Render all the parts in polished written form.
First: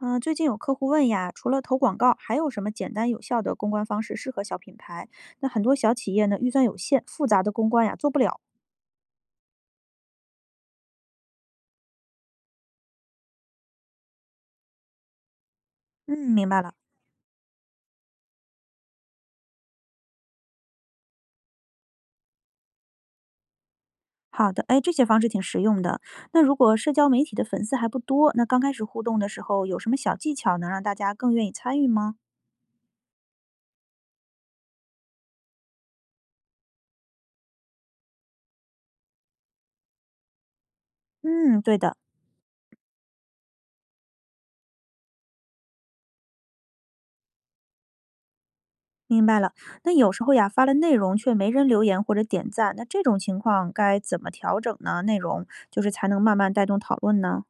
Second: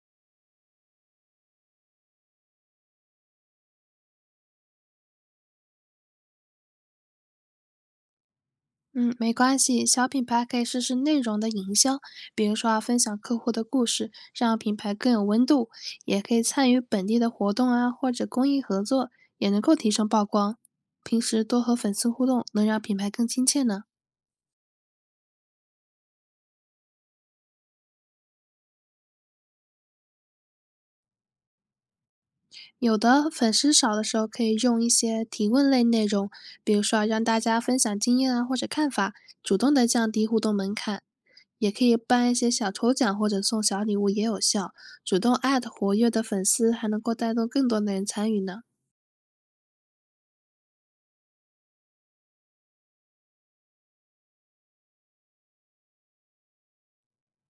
嗯，最近有客户问呀，除了投广告，还有什么简单有效的公关方式适合小品牌？那很多小企业呢，预算有限，复杂的公关呀做不了。嗯，没关系，小品牌可以试试内容的营销，比如说啊，分享客户的故事，让品牌更有温度，嗯，也可以明白参了。与本地的活动啊，或者公益合作，也能够提升曝光。平时多和粉丝互动，能让品牌更亲切呢。好的，哎，这些方式挺实用的。那如果社交媒体的粉丝还不多，那刚开始互动的时候，有什么小技巧能让大家更愿意参与吗？有的，粉丝少的时候可以用一些提问类内容，比如说啊让大家分享经验啊或者看法，主动的降低互动门槛。嗯，也对可以的，办一些小抽奖或者送小礼物也有效，主动艾特活跃的粉丝还能够带动更多的人参与呢。明白了。那有时候呀，发了内容却没人留言或者点赞，那这种情况该怎么调整呢？内容就是才能慢慢带动讨论呢？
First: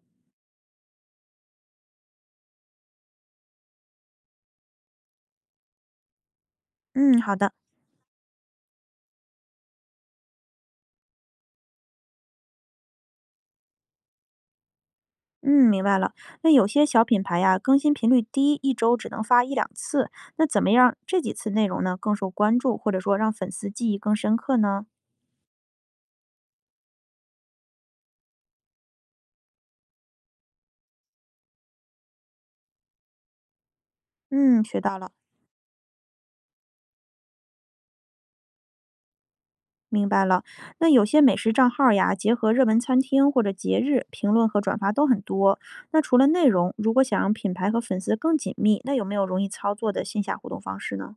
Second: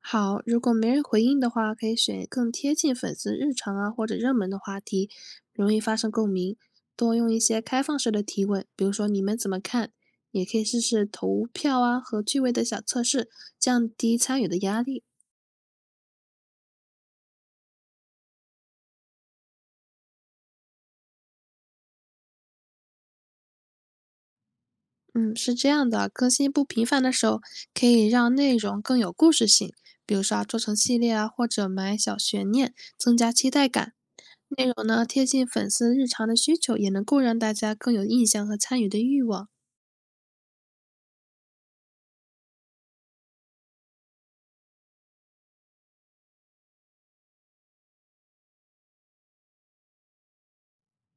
好，如果没人回应的话，可以选更贴近粉丝日常啊或者热门的话题，容易发生共鸣。多嗯，用好一的。些开放式的提问，比如说你们怎么看？也可以试试投票啊和趣味的小测试，降低参与的压力。嗯，明白了。那有些小品牌呀，更新频率低，一周只能发一两次。那怎么样这几次内容呢更受关注，或者说让粉丝记忆更深刻呢？嗯，是这样的，更新不频繁的时候，可以让内容更有故事性，比如说啊做成系列啊，或者埋小悬念，增加期待感。嗯，内学容到呢了，贴近粉丝日常的需求，也能够让大家更有印象和参与的欲望。明白了。那有些美食账号呀，结合热门餐厅或者节日，评论和转发都很多。那除了内容，如果想让品牌和粉丝更紧密，那有没有容易操作的线下活动方式呢？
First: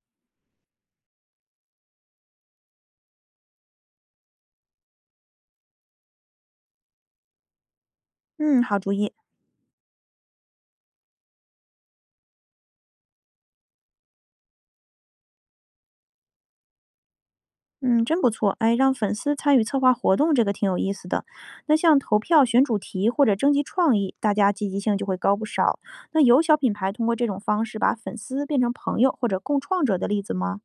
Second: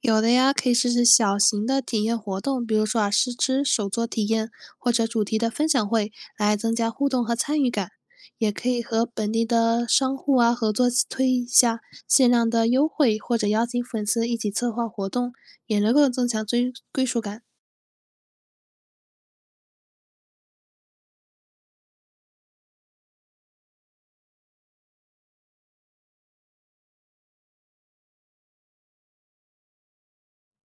有的呀，可以试试小型的体验活动，比如说啊，试吃、手作体验或者主题的分享会，来增加互动和参与感。也嗯，可好以主和意。本地的商户啊合作推一下限量的优惠，或者邀请粉丝一起策划活动，也能够增强追归属感。嗯，真不错，哎，让粉丝参与策划活动，这个挺有意思的。那像投票选主题或者征集创意，大家积极性就会高不少。那有小品牌通过这种方式把粉丝变成朋友或者共创者的例子吗？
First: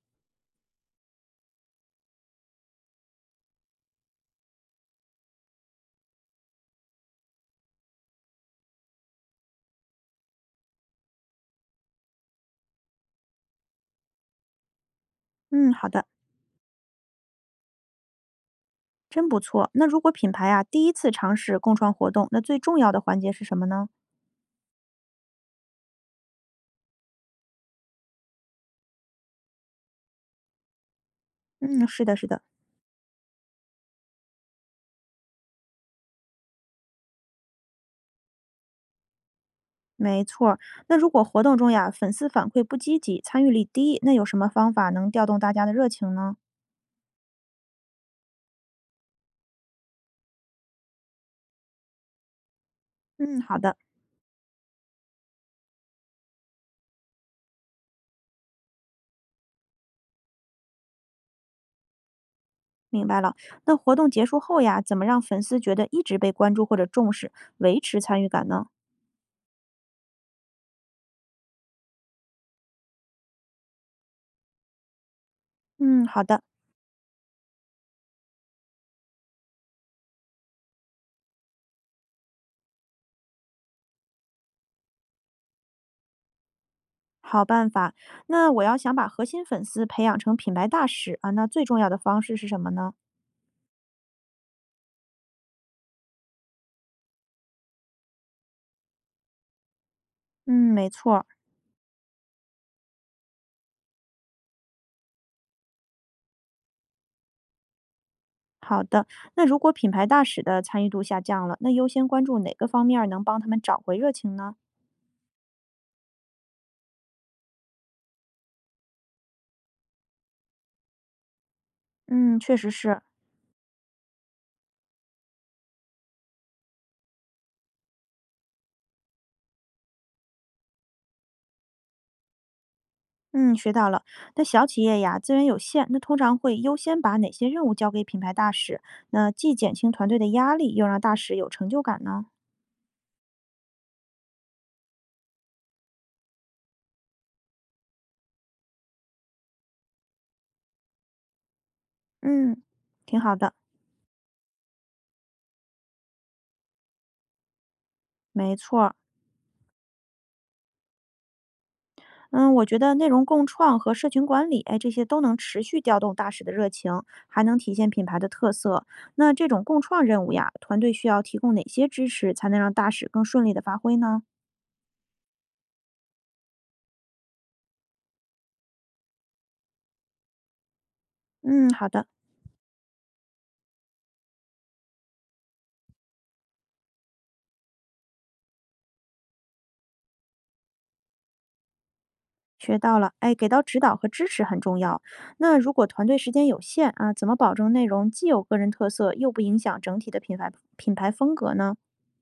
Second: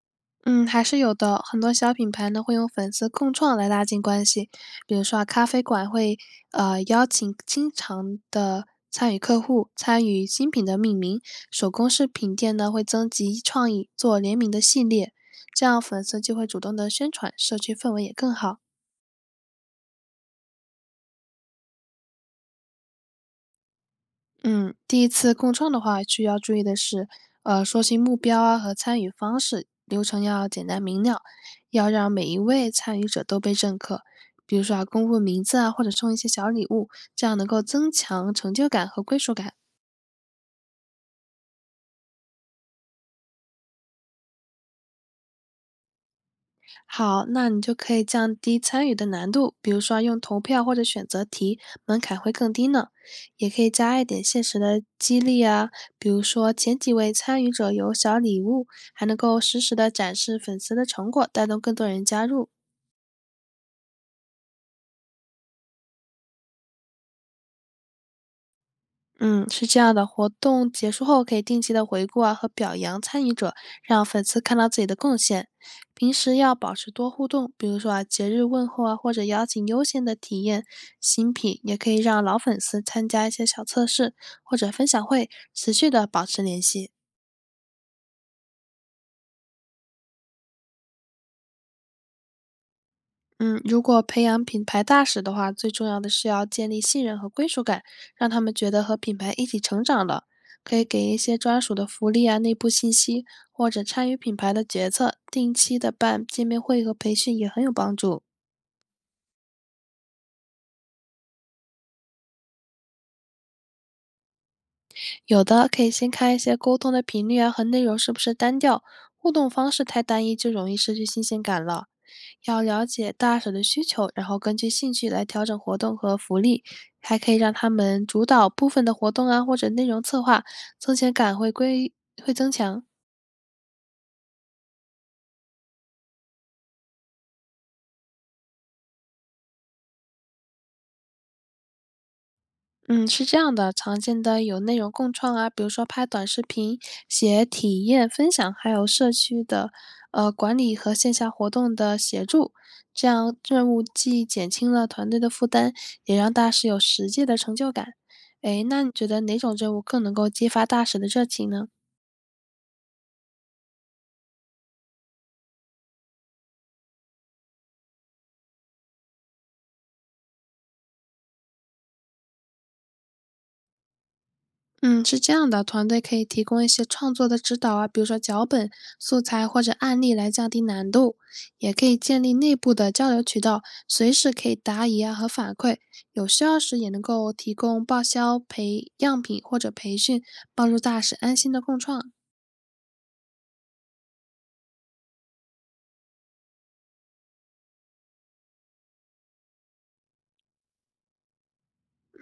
嗯，还是有的。很多小品牌呢会用粉丝共创来拉近关系，比如说啊，咖啡馆会邀请经常的参与客户参与新品的命名，手工饰品店呢会征集创意做联名的系列，这嗯，样好粉的，丝就会主动的宣传，社区氛围也更好。真不错。那如果品牌啊第一次尝试共创活动，那最重要的环节是什么呢？嗯，第一次共创的话，需要注意的是，说清目标啊和参与方式，流程要简单明了，嗯，要是让的，每是一的，位参与者都被认可。比如说啊，公布名字啊，或者送一些小礼物，这样能够增强成就感和归属感。没错儿。那如果活动中呀粉丝反馈不积极，参与率低，那有什么方法能调动大家的热情呢？好，那你就可以降低参与的难度，比如说用投票或者选择题，门槛会更低呢。嗯，也好可以的。加一点现实的激励啊，比如说前几位参与者有小礼物，还能够实时的展示粉丝的成果，带动更多人加入。明白了。那活动结束后呀，怎么让粉丝觉得一直被关注或者重视，维持参与感呢？嗯，是这样的，活动结束后可以定期的回顾啊和表扬参与者，让粉丝看到自己的贡献。嗯，平好时的，要保持多互动，比如说啊节日问候啊，或者邀请优先的体验新品，也可以让老粉丝参加一些小测试或者分享会，持续的保持联系。好办法。那我要想把核心粉丝培养成品牌大使啊，那最重要的方式是什么呢？嗯，如果培养品牌大使的话，最重要的是要建立信任和归属感，让他们觉得和品牌一起成长了。嗯，可以没给错一儿。些专属的福利啊、内部信息，或者参与品牌的决策，定期的办见面会和培训也很有帮助。好的，那如果品牌大使的参与度下降了，那优先关注哪个方面儿能帮他们找回热情呢？有的可以先看一些沟通的频率啊和内容是不是单调，互动方式太单一就容易失去新鲜感了。嗯，确要实了是。解大手的需求，然后根据兴趣来调整活动和福利，还可以让他们主导部分的活动啊或者内容策划，增强感会归会增强。嗯，学到了。那小企业呀，资源有限，那通常会优先把哪些任务交给品牌大使？那既减轻团队的压力，又让大使有成就感呢？嗯，是这样的，常见的有内容共创啊，比如说拍短视频、写体验分享，还有社区的管理和线下活动的协助，嗯，这挺样好的，任务既减轻了团队的负担，也让大使有实际的成就感。没诶，错那你儿。觉得哪种任务更能够激发大使的热情呢？嗯，我觉得内容共创和社群管理，哎，这些都能持续调动大使的热情，还能体现品牌的特色。那这种共创任务呀，团队需要提供哪些支持，才能让大使更顺利的发挥呢？嗯，是这样的，团队可以提供一些创作的指导啊，比如说脚本、素材或者案例来降低难度，嗯，也可好以的。建立内部的交流渠道，随时可以答疑啊和反馈，有需要时也能够提供报销、培样品或者培训，帮助大使安心的共创。学到了，哎，给到指导和支持很重要。那如果团队时间有限啊，怎么保证内容既有个人特色，又不影响整体的品牌风格呢？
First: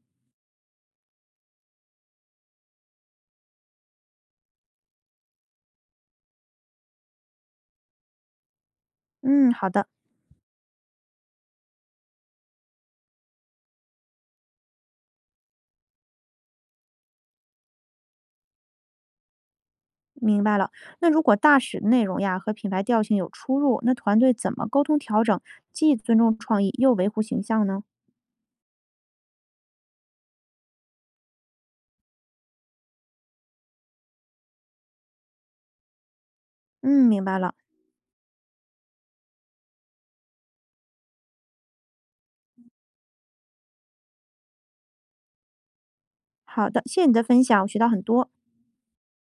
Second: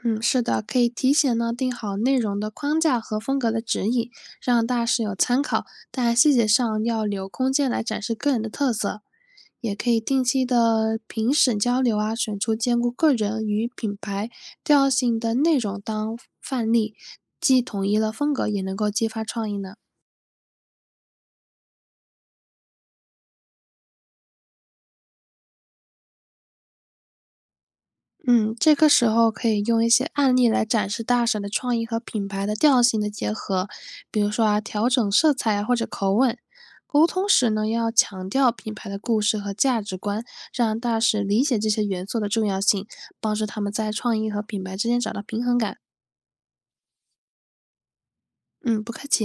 嗯，是的，可以提前呢定好内容的框架和风格的指引，让大师有参考，但细节上要留空间来展示个人的特色。嗯，好也的，可以定期的评审交流啊，选出兼顾个人与品牌调性的内容当范例，既统一了风格，也能够激发创意呢。明白了。那如果大使的内容呀和品牌调性有出入，那团队怎么沟通调整，既尊重创意又维护形象呢？嗯，这个时候可以用一些案例来展示大婶的创意和品牌的调性的结合，比如说啊，调整色彩啊或者口吻。沟嗯，明通白时了。呢，要强调品牌的故事和价值观，让大使理解这些元素的重要性，帮助他们在创意和品牌之间找到平衡感。好的，谢谢你的分享，我学到很多。嗯，不客气。